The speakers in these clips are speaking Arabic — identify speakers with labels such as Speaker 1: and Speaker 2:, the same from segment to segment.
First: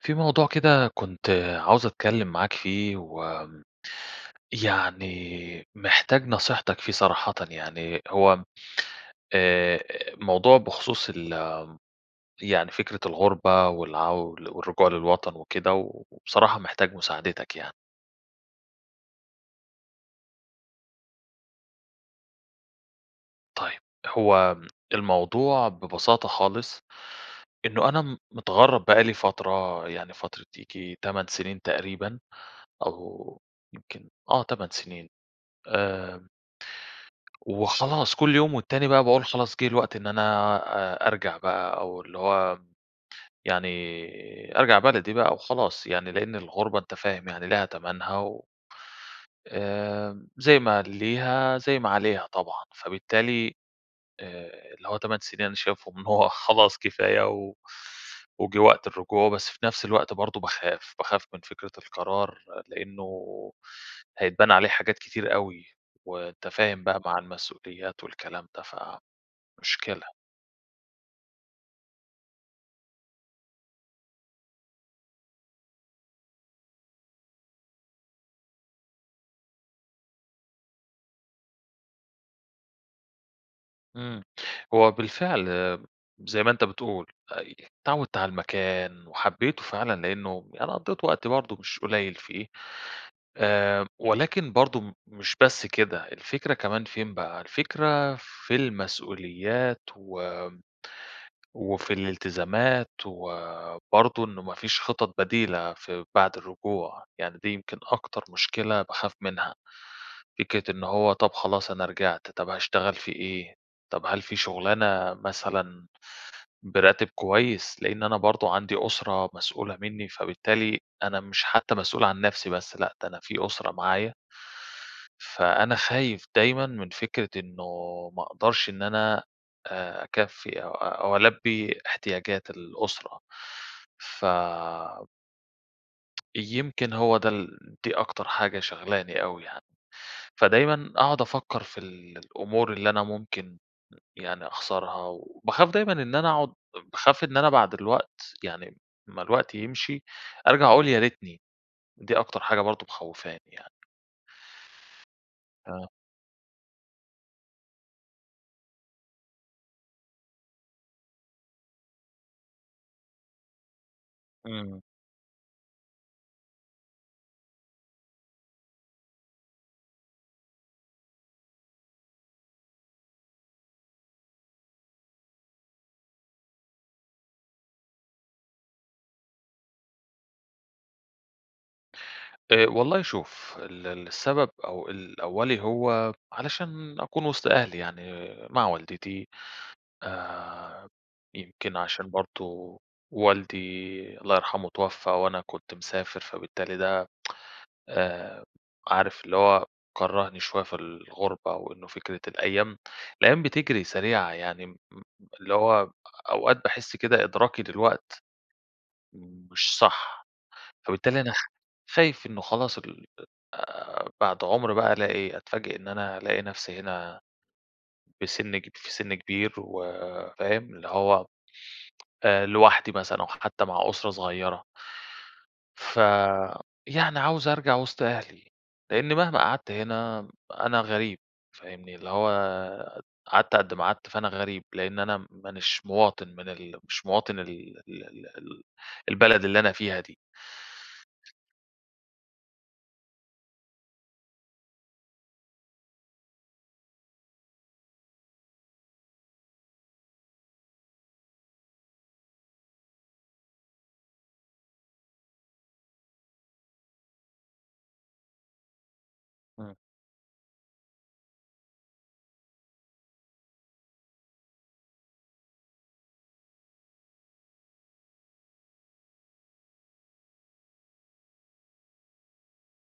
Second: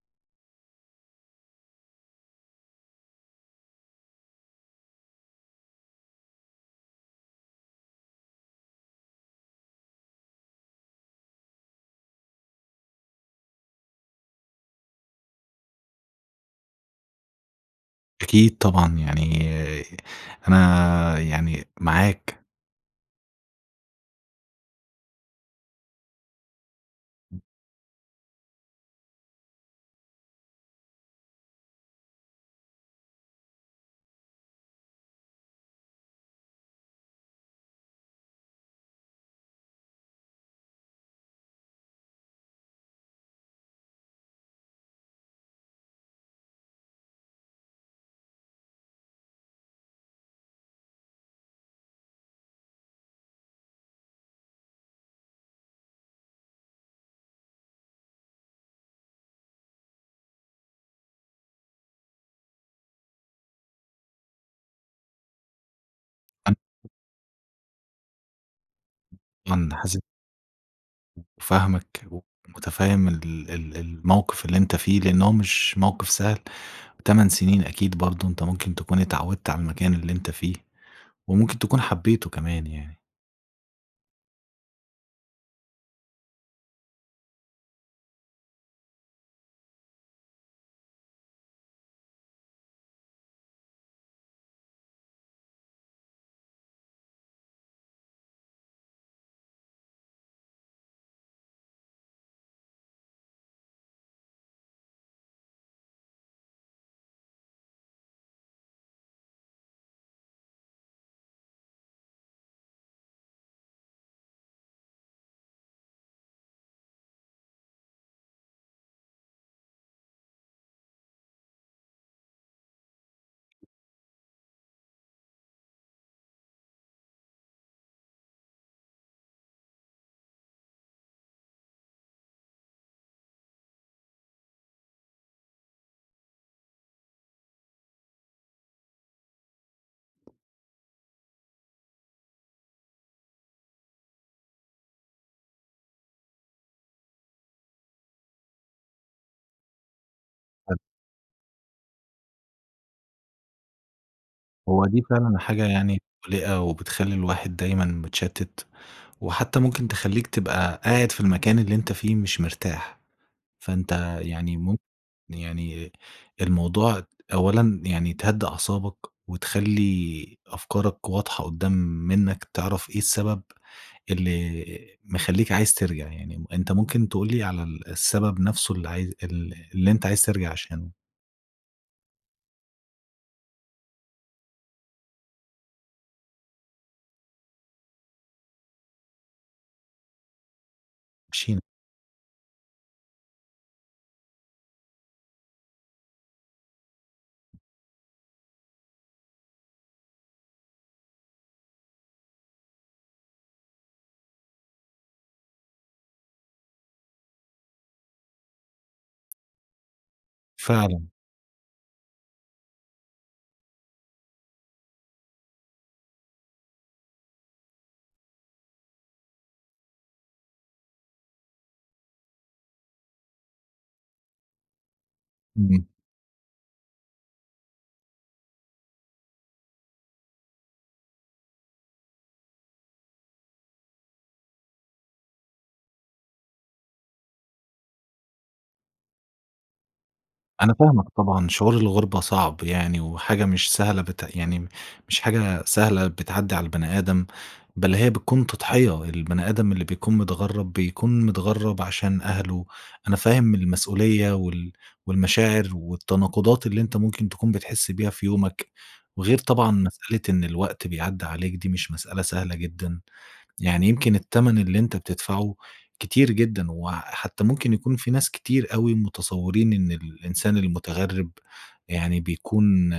Speaker 1: في موضوع كده كنت عاوز أتكلّم معاك فيه، وآمم، يعني محتاج نصيحتك فيه صراحةً يعني، هو آآ، موضوع بخصوص ال يعني فكرة الغُربة، والعو والرجوع للوطن وكده، وبصراحة محتاج مساعدتك يعني.
Speaker 2: أكيد طبعًا، يعني أنا يعني معاك.
Speaker 1: طيب، هو الموضوع ببساطة خالص،
Speaker 2: ام
Speaker 1: إنّه أنا م متغرّب بقى لي فترة، يعني فترة ييجي 8 سنين تقريبًا، أو يمكن آه 8 سنين آآ. وخلاص كل يوم والتاني بقى باقول خلاص جه الوقت إن أنا آآ، أرجع بقى أو اللي هو، يعني أرجع بلدي بقى وخلاص يعني، لأن الغُربة أنت فاهم يعني ليها تَمَنها و آآ، زي ما ليها، زي ما عليها طبعًا، فبالتالي، آآ، اللي هو 8 سنين أنا شايفهم إن هو خلاص كفاية، و وجه وقت الرجوع، بس في نفس الوقت برضه باخاف، باخاف من فكرة القرار، لأنّه هيتبنى عليه حاجات كتير أوي، وأنت
Speaker 2: ان
Speaker 1: فاهم بقى مع المسؤوليات والكلام ده، ف
Speaker 2: [unintelligible]
Speaker 1: مشكلة.
Speaker 2: فاهمك ومتفهّم ال ال الموقف اللي أنت فيه لأن هو مش موقف سهل، 8 سنين أكيد برضه أنت ممكن تكون اتعوّدت على المكان اللي أنت فيه، وممكن تكون حبيته كمان يعني.
Speaker 1: امم، هو بالفعل آمم زي ما أنت بتقول آآ، اتعوّدت على المكان وحبيته فعلًا، لأنّه أنا قضّيت وقت برضه مش قليل فيه، آآ، ولكن برضه مش بس كده الفكرة كمان فين بقى، الفكرة في المسؤوليات و وفي الالتزامات وبرضه إنّه ما فيش خطط بديلة في بعد الرجوع، يعني دي يمكن أكتر مشكلة باخاف منها، فكرة إن هو طب خلاص أنا رجعت، طب هاشتغل في إيه، طب هل في شغلانة مثلًا براتب كويّس، لإن أنا برضه عندي أسرة مسؤولة مِنّي، فبالتالي أنا مش حتّى مسؤول عن نفسي بس، لأ ده أنا في أسرة معايا، فأنا خايف دايمًا من فكرة إنّه ما أقدرش إن أنا آآ، أكفّي أو أو ألبّي احتياجات الأسرة، ف يمكن هو ده ال دي أكتر حاجة شغلاني أوي يعني. فدايمًا أقعد أفكّر في الأمور اللي أنا ممكن يعني أخسرها، وباخاف دايمًا إن أنا أقعد باخاف إن أنا بعد الوقت، يعني ما الوقت يمشي، أرجع
Speaker 2: حلو.
Speaker 1: أقول يا ريتني. دي أكتر حاجة برضو مخوفاني يعني.
Speaker 2: هو دي فعلًا حاجة
Speaker 1: آآ
Speaker 2: يعني مقلقة، وبتخلّي الواحد دايمًا متشتَّت، وحتّى ممكن تخليك تبقى قاعد في المكان اللي أنت فيه مش مرتاح. فأنت يعني م
Speaker 1: إمم.
Speaker 2: يعني الموضوع أولًا يعني تهدي أعصابك، وتخلي أفكارك واضحة قدّام منّك، تعرف إيه السبب اللي مخليك عايز ترجع. يعني أنت ممكن تقول لي على ال السبب نفسه اللي عايز ال اللي أنت عايز ترجع عشانه؟
Speaker 1: آآ والله شوف، ال ال السبب أو ال الأولي هو علشان أكون وسط أهلي، يعني مع والدتي. آآ،
Speaker 2: مشي
Speaker 1: يمكن عشان برضو والدي، الله يرحمه، اتوفى وأنا كنت مسافر، فبالتالي ده آآ، عارف اللي هو كرهني شويّة في الغربة، وإنّه فكرة الأيّام الأيّام بتجري سريعة. يعني م اللي هو أوقات باحس كده إدراكي دلوقت مش صح،
Speaker 2: فعلًا.
Speaker 1: فبالتالي أنا خ خايف إنّه خلاص ال آآ، بعد عمر بقى ألاقي أتفاجئ إن أنا ألاقي نفسي هنا، بسن كب في سن كبير، وفاهم؟ اللي هو آآ لوحدي مثلًا، أو حتّى مع أسرة صغيّرة.
Speaker 2: امم.
Speaker 1: ف يعني عاوز أرجع وسط أهلي، لإني مهما قعدت هنا أنا غريب، فاهمني؟ اللي هو قعدت قد ما قعدت، فأنا غريب، لأن أنا مانيش مواطن من ال مش مواطن ال ال ال ال البلد اللي أنا فيها دي.
Speaker 2: أنا فاهمك طبعًا، شعور الغربة صعب يعني، وحاجة مش سهلة بت يعني مش حاجة سهلة بتعدي على البني آدم، بل هي بتكون تضحية. البني آدم اللي بيكون متغرب بيكون متغرب عشان أهله. أنا فاهم المسؤوليّة وال والمشاعر والتناقضات اللي أنت ممكن تكون بتحس بيها في يومك، وغير طبعًا
Speaker 1: إمم.
Speaker 2: مسألة إن الوقت بيعدى عليك، دي مش مسألة سهلة جدًا. يعني يمكن التمن اللي أنت بتدفعه كتير جدًا، وحتّى ممكن يكون في ناس كتير أوي متصورين إن الإنسان المتغرب يعني بيكون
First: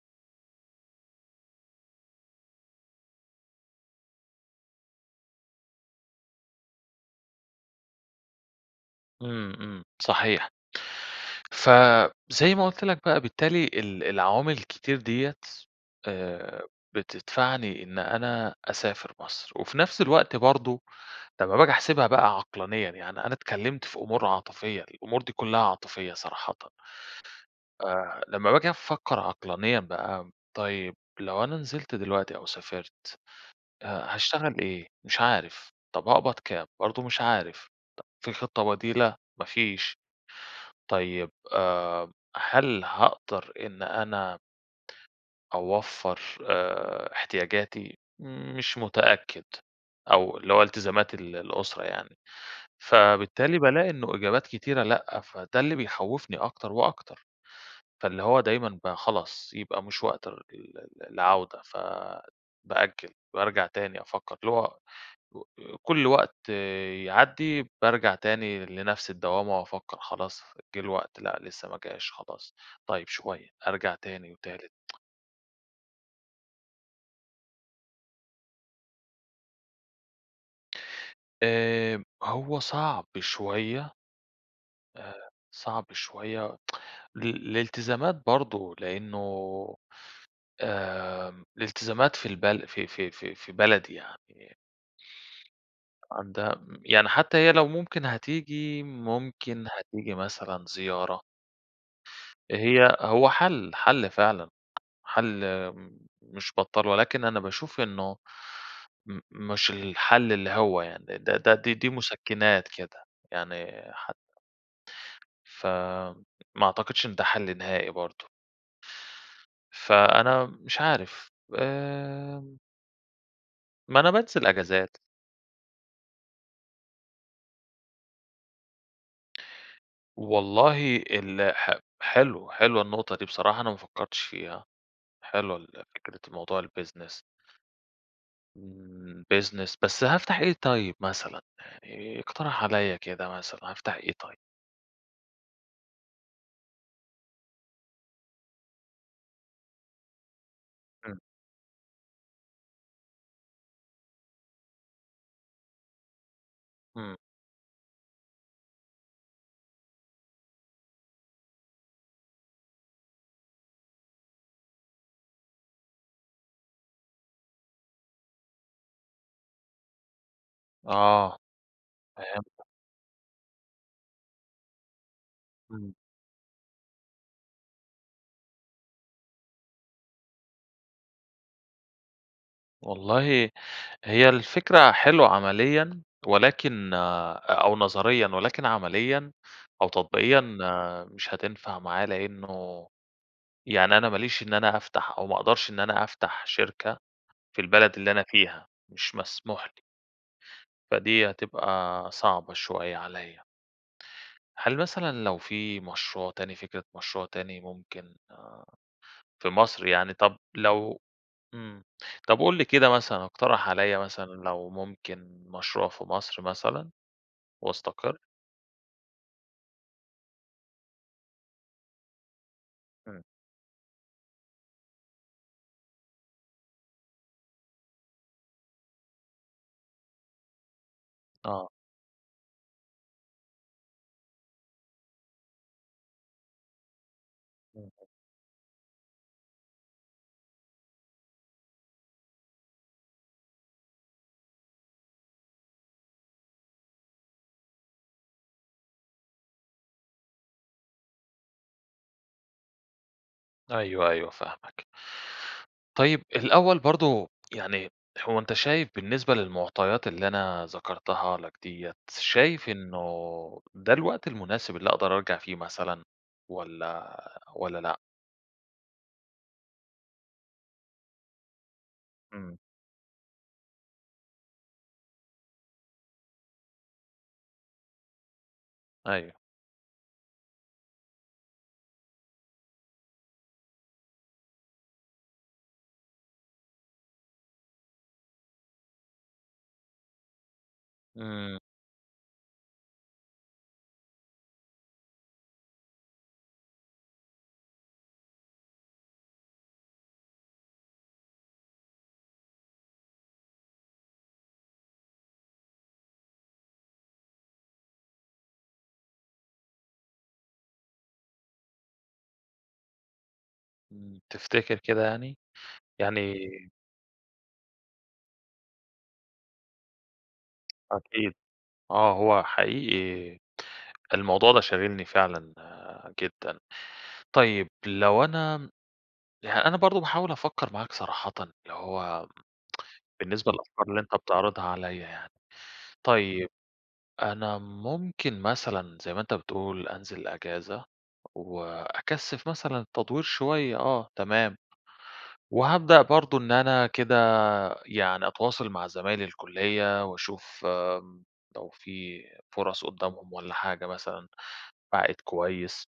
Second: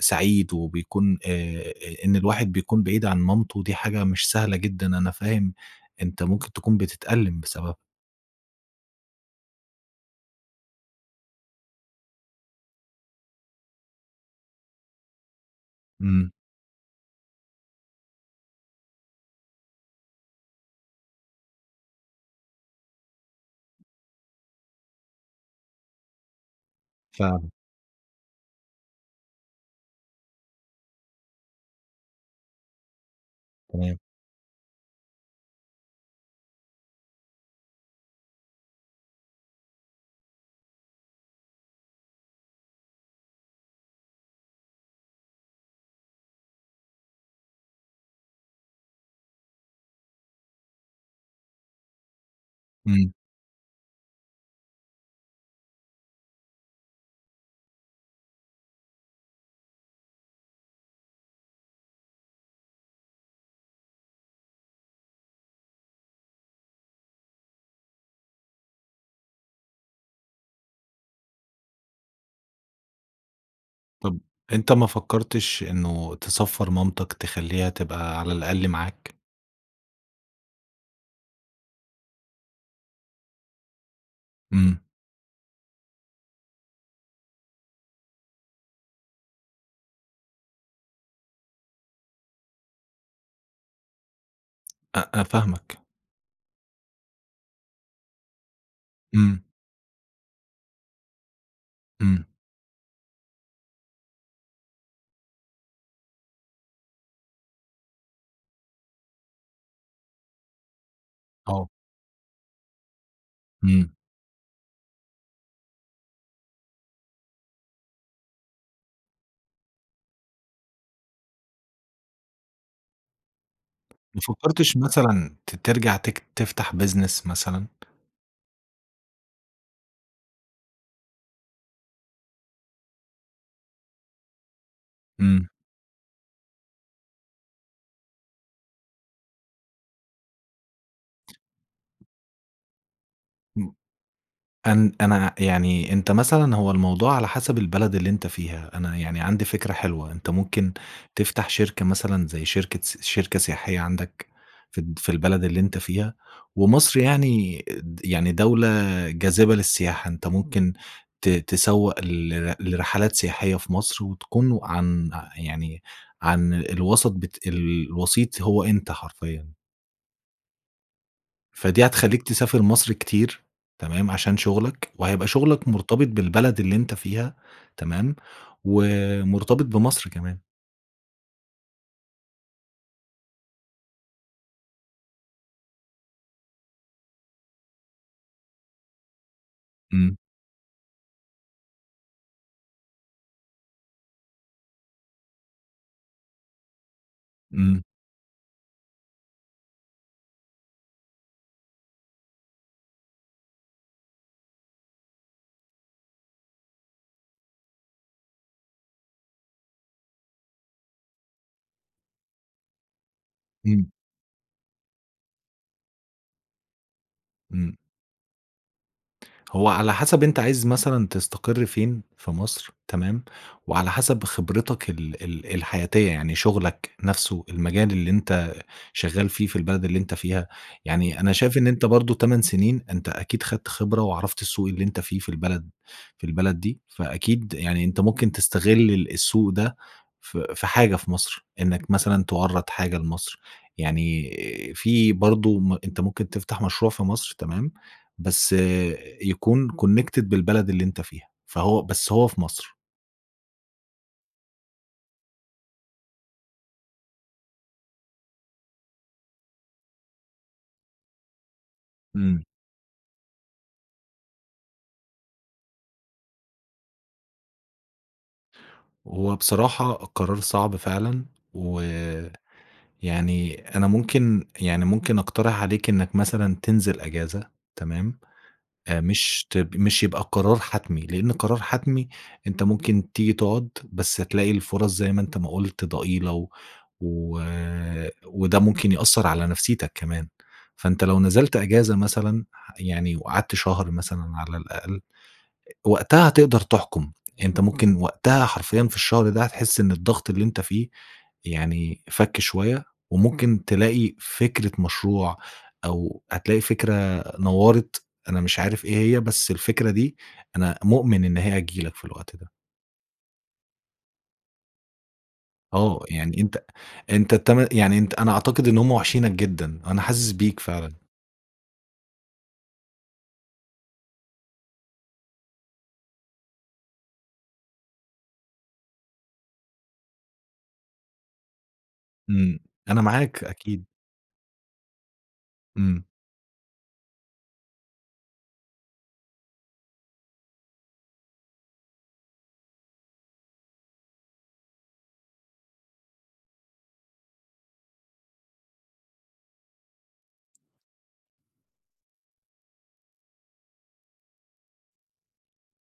Speaker 2: سعيد، وبيكون آآ، إن الواحد بيكون بعيد عن مامته، دي حاجة مش سهلة جدًا، أنا فاهم أنت ممكن تكون بتتألم بسببها.
Speaker 1: امم، امم، صحيح ف زي ما قلت لك بقى، بالتالي ال العوامل الكتير ديَّة
Speaker 2: امم.
Speaker 1: آآ، بتدفعني إن أنا أسافر مصر، وفي نفس الوقت برضه، لمّا باجي أحسبها بقى عقلانيًا، يعني أنا اتكلّمت في أمور عاطفيّة، الأمور دي كلّها عاطفيّة صراحةً.
Speaker 2: فعلًا.
Speaker 1: آآ، لمّا باجي أفكّر عقلانيًا بقى، طيّب لو أنا نزلت دلوقتي أو سافرت
Speaker 2: تمام.
Speaker 1: ها هاشتغل إيه؟ مش عارف، طب هاقبض كام؟ برضه مش عارف، طب في خطّة بديلة؟ ما فيش، طيّب آآ، هل هاقدر إن أنا أوفّر آآ، احتياجاتي؟ مش متأكّد، أو اللي هو التزامات ال الأسرة يعني،
Speaker 2: امم.
Speaker 1: فبالتالي بالاقي إنّه إجابات كتيرة لأ، فده اللي بيخوّفني أكتر وأكتر، فاللي هو دايمًا بقى خلاص يبقى مش وقت ال ال العودة، ف بأجّل، بارجع تاني أفكّر، اللي هو [unintelligible] كل وقت يعدّي بارجع تاني لنفس الدوّامة وأفكّر، خلاص جه الوقت، لأ لسّه ما جاش، خلاص طيّب شويّة، أرجع
Speaker 2: طب
Speaker 1: تاني وتالت.
Speaker 2: أنت ما فكّرتش إنّه تسفّر مامتك، تخلّيها تبقى على الأقل معاك؟
Speaker 1: آآ، هو صعب شوية.
Speaker 2: إمم.
Speaker 1: آآ، صعب شويّة ال الالتزامات برضه لأنّه آآ، الالتزامات في البل في في في في بلدي يعني
Speaker 2: أ أ فاهمك.
Speaker 1: عندها م يعني حتّى هي لو ممكن هتيجي،
Speaker 2: إمم.
Speaker 1: ممكن هتيجي مثلًا زيارة.
Speaker 2: إمم.
Speaker 1: هي هو حلّ حلّ فعلًا، حلّ مش بطّال، ولكن أنا باشوف إنه م مش الحلّ اللي هو يعني، ده ده
Speaker 2: آه.
Speaker 1: دي دي مسكِّنات كده، يعني
Speaker 2: إمم.
Speaker 1: ح ف ما أعتقدش إن ده حل نهائي برضه. فأنا مش عارف، آآ. ما أنا
Speaker 2: ما
Speaker 1: بانزل
Speaker 2: فكّرتش
Speaker 1: أجازات.
Speaker 2: مثلًا ت ترجع تك تفتح business مثلًا؟
Speaker 1: والله ال ح حلو حلوة النقطة دي بصراحة، أنا ما فكّرتش فيها،
Speaker 2: إمم.
Speaker 1: حلوة ال فكرة موضوع الbusiness امم، business بس هافتح إيه طيّب مثلًا، يعني اقترح عليَّ كده مثلًا،
Speaker 2: امم،
Speaker 1: هافتح إيه طيّب؟
Speaker 2: أن أنا يعني أنت مثلًا هو الموضوع على حسب البلد اللي أنت فيها، أنا يعني عندي فكرة حلوة، أنت ممكن
Speaker 1: إمم.
Speaker 2: تفتح شركة مثلًا زي شركة سي شركة سياحية عندك، في الد في البلد اللي أنت فيها، ومصر
Speaker 1: إمم.
Speaker 2: يعني د يعني دولة جاذبة للسياحة، أنت ممكن ت تسوّق لر لرحلات سياحية في مصر، وتكون عن يعني عن الوسط بت الوسيط هو أنت حرفيًا.
Speaker 1: آه
Speaker 2: فدي هتخليك
Speaker 1: فهمتك.
Speaker 2: تسافر مصر كتير تمام، عشان شغلك وهيبقى شغلك
Speaker 1: إمم.
Speaker 2: مرتبط بالبلد اللي أنت فيها تمام، و مرتبط بمصر كمان.
Speaker 1: والله هي الفكرة حلوة عمليًا، ولكن أو نظريًا، ولكن عمليًا، أو
Speaker 2: إمم.
Speaker 1: تطبيقيًا مش هتنفع معايا، لأنه يعني أنا ماليش إن أنا أفتح، أو ما أقدرش إن أنا أفتح شركة في
Speaker 2: إمم.
Speaker 1: البلد اللي أنا فيها. مش مسموح لي. فدي هتبقى صعبة شوية عليّا. هل مثلًا لو في مشروع تاني، فكرة مشروع تاني ممكن في مصر يعني، طب لو إمم، طب قُل لي كده مثلًا، إقترح
Speaker 2: إمم.
Speaker 1: عليّا مثلًا، لو ممكن مشروع في مصر مثلًا
Speaker 2: إمم.
Speaker 1: وأستقر؟
Speaker 2: هو على حسب أنتَ عايز مثلًا تستقر فين في مصر
Speaker 1: إمم.
Speaker 2: تمام، وعلى حسب خبرتك ال ال الحياتية، يعني شغلك نفسه، المجال اللي أنتَ شغال فيه في البلد اللي أنتَ فيها، يعني أنا شايف إن
Speaker 1: آه.
Speaker 2: أنتَ برضه 8 سنين، أنتَ أكيد أخدت خبرة وعرفت السوق اللي أنتَ فيه في البلد في البلد دي، فأكيد يعني
Speaker 1: إمم.
Speaker 2: أنتَ ممكن تستغل السوق ده في في حاجة في مصر، إنك مثلًا توَرّد حاجة لمصر، يعني في برضه م أنتَ ممكن تفتح مشروع في مصر تمام، بس يكون connected بالبلد اللي أنتَ فيها، فهو بس هو في مصر.
Speaker 1: أيوه، أيوه فاهمك. طيب الأوّل برضه يعني هو أنت شايف بالنسبة للمعطيات اللي أنا ذكرتها لك ديَّة،
Speaker 2: إمم.
Speaker 1: شايف إنّه ده الوقت المناسب اللي أقدر أرجع فيه مثلًا، والَّا والَّا لأ؟
Speaker 2: هو بصراحة القرار صعب فعلًا، ويعني
Speaker 1: إمم.
Speaker 2: أنا ممكن يعني ممكن أقترح عليك إنّك مثلًا تنزل أجازة تمام،
Speaker 1: أيوه.
Speaker 2: مش ت مش يبقى قرار حتمي لأن قرار حتمي أنت ممكن تيجي تقعد بس تلاقي الفُرَص زي ما أنت ما قلت ضئيلة و و وده ممكن يأثّر على نفسيتك كمان، فأنت لو نزلت
Speaker 1: إمم.
Speaker 2: أجازة مثلًا ح يعني وقعدت شهر مثلًا على الأقل، وقتها هتقدر تحكم أنت ممكن وقتها حرفيًا في الشهر ده، هتحس إن الضغط اللي أنت فيه يعني فكّ شويّة، وممكن تلاقي فكرة مشروع أو هتلاقي فكرة نوّرِت، أنا مش عارف إيه هي بس الفكرة دي أنا مؤمن إن هي هتيجي لك في الوقت ده.
Speaker 1: إمم، تفتكر كده يعني؟
Speaker 2: آه
Speaker 1: يعني
Speaker 2: يعني أنت أنت الت يعني أنا أعتقد إن هم واحشينك جدًا، أنا حاسس بيك فعلًا.
Speaker 1: أكيد آه، هو حقيقي الموضوع ده شاغلني فعلًا آآ، جدًا. طيّب لو أنا يعني أنا برضه باحاول أفكّر معاك صراحةً، اللي هو
Speaker 2: إمم، أنا معاك
Speaker 1: بالنسبة
Speaker 2: أكيد.
Speaker 1: للأفكار اللي أنت بتعرضها عليَّ يعني،
Speaker 2: إمم.
Speaker 1: طيّب أنا ممكن مثلًا زي ما أنت بتقول أنزل أجازة، وأكثِّف مثلًا تدوير شويّة، آه تمام، وهابدأ برضه إن أنا كده يعني أتواصل مع زمايل الكليّة، وأشوف آمم، لو في فُرَص قُدّامهم والَّا حاجة مثلًا بعائد كويّس.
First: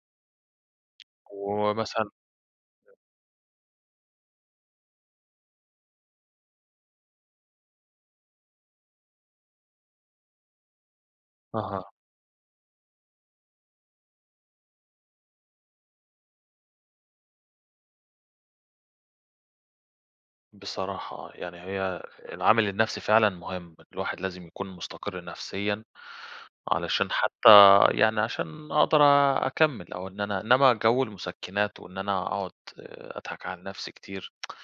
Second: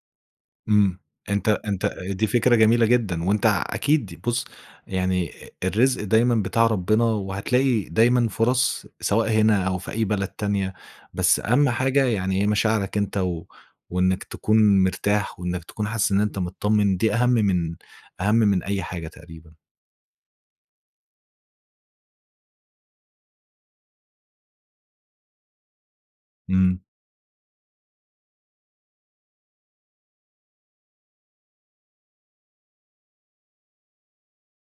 Speaker 2: إمم أنت أنت
Speaker 1: ومثلًا
Speaker 2: دي فكرة جميلة جدًا، وأنت ع أكيد بُصّ، يعني الرزق دايمًا بتاع ربنا، وهتلاقي دايمًا فُرَص سواء هنا أو في أي بلد تانية، بس أهم
Speaker 1: أها.
Speaker 2: حاجة يعني هي مشاعرك أنت و وإنّك تكون مرتاح، وإنّك تكون حاسس ان أنت متطمن، دي أهم من أهم من أي حاجة تقريبًا.
Speaker 1: بصراحة آه، يعني هي العامل النفسي فعلًا مهم، ان الواحد لازم يكون مستقرّ نفسيًا،
Speaker 2: إمم.
Speaker 1: علشان حتّى يعني عشان أقدر أكمّل، أو إن أنا إنّما جو المُسكِّنات، وإن أنا أقعد أضحك على نفسي كتير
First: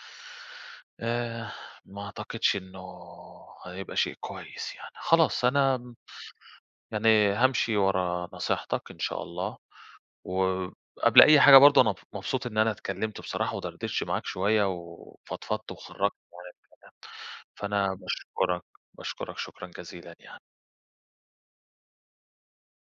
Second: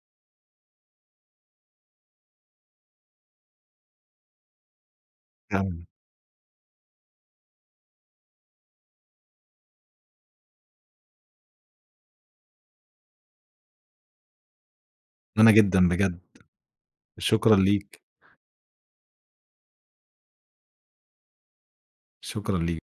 Speaker 1: آآ، ما أعتقدش إنّه هيبقى شيء كويّس يعني، خلاص
Speaker 2: [unintelligible]
Speaker 1: أنا يعني هامشي ورا نصيحتك إن شاء الله، و قبل أي حاجة برضه أنا مب مبسوط إن أنا اتكلّمت بصراحة، ودردشت معاك شويّة
Speaker 2: وأنا
Speaker 1: وفضفضت
Speaker 2: جدًا
Speaker 1: وخرّجت
Speaker 2: بجد،
Speaker 1: [unintelligible]
Speaker 2: شكرًا
Speaker 1: فأنا
Speaker 2: ليك.
Speaker 1: باشكرك، باشكرك شكرًا جزيلًا يعني.
Speaker 2: شكرًا ليك.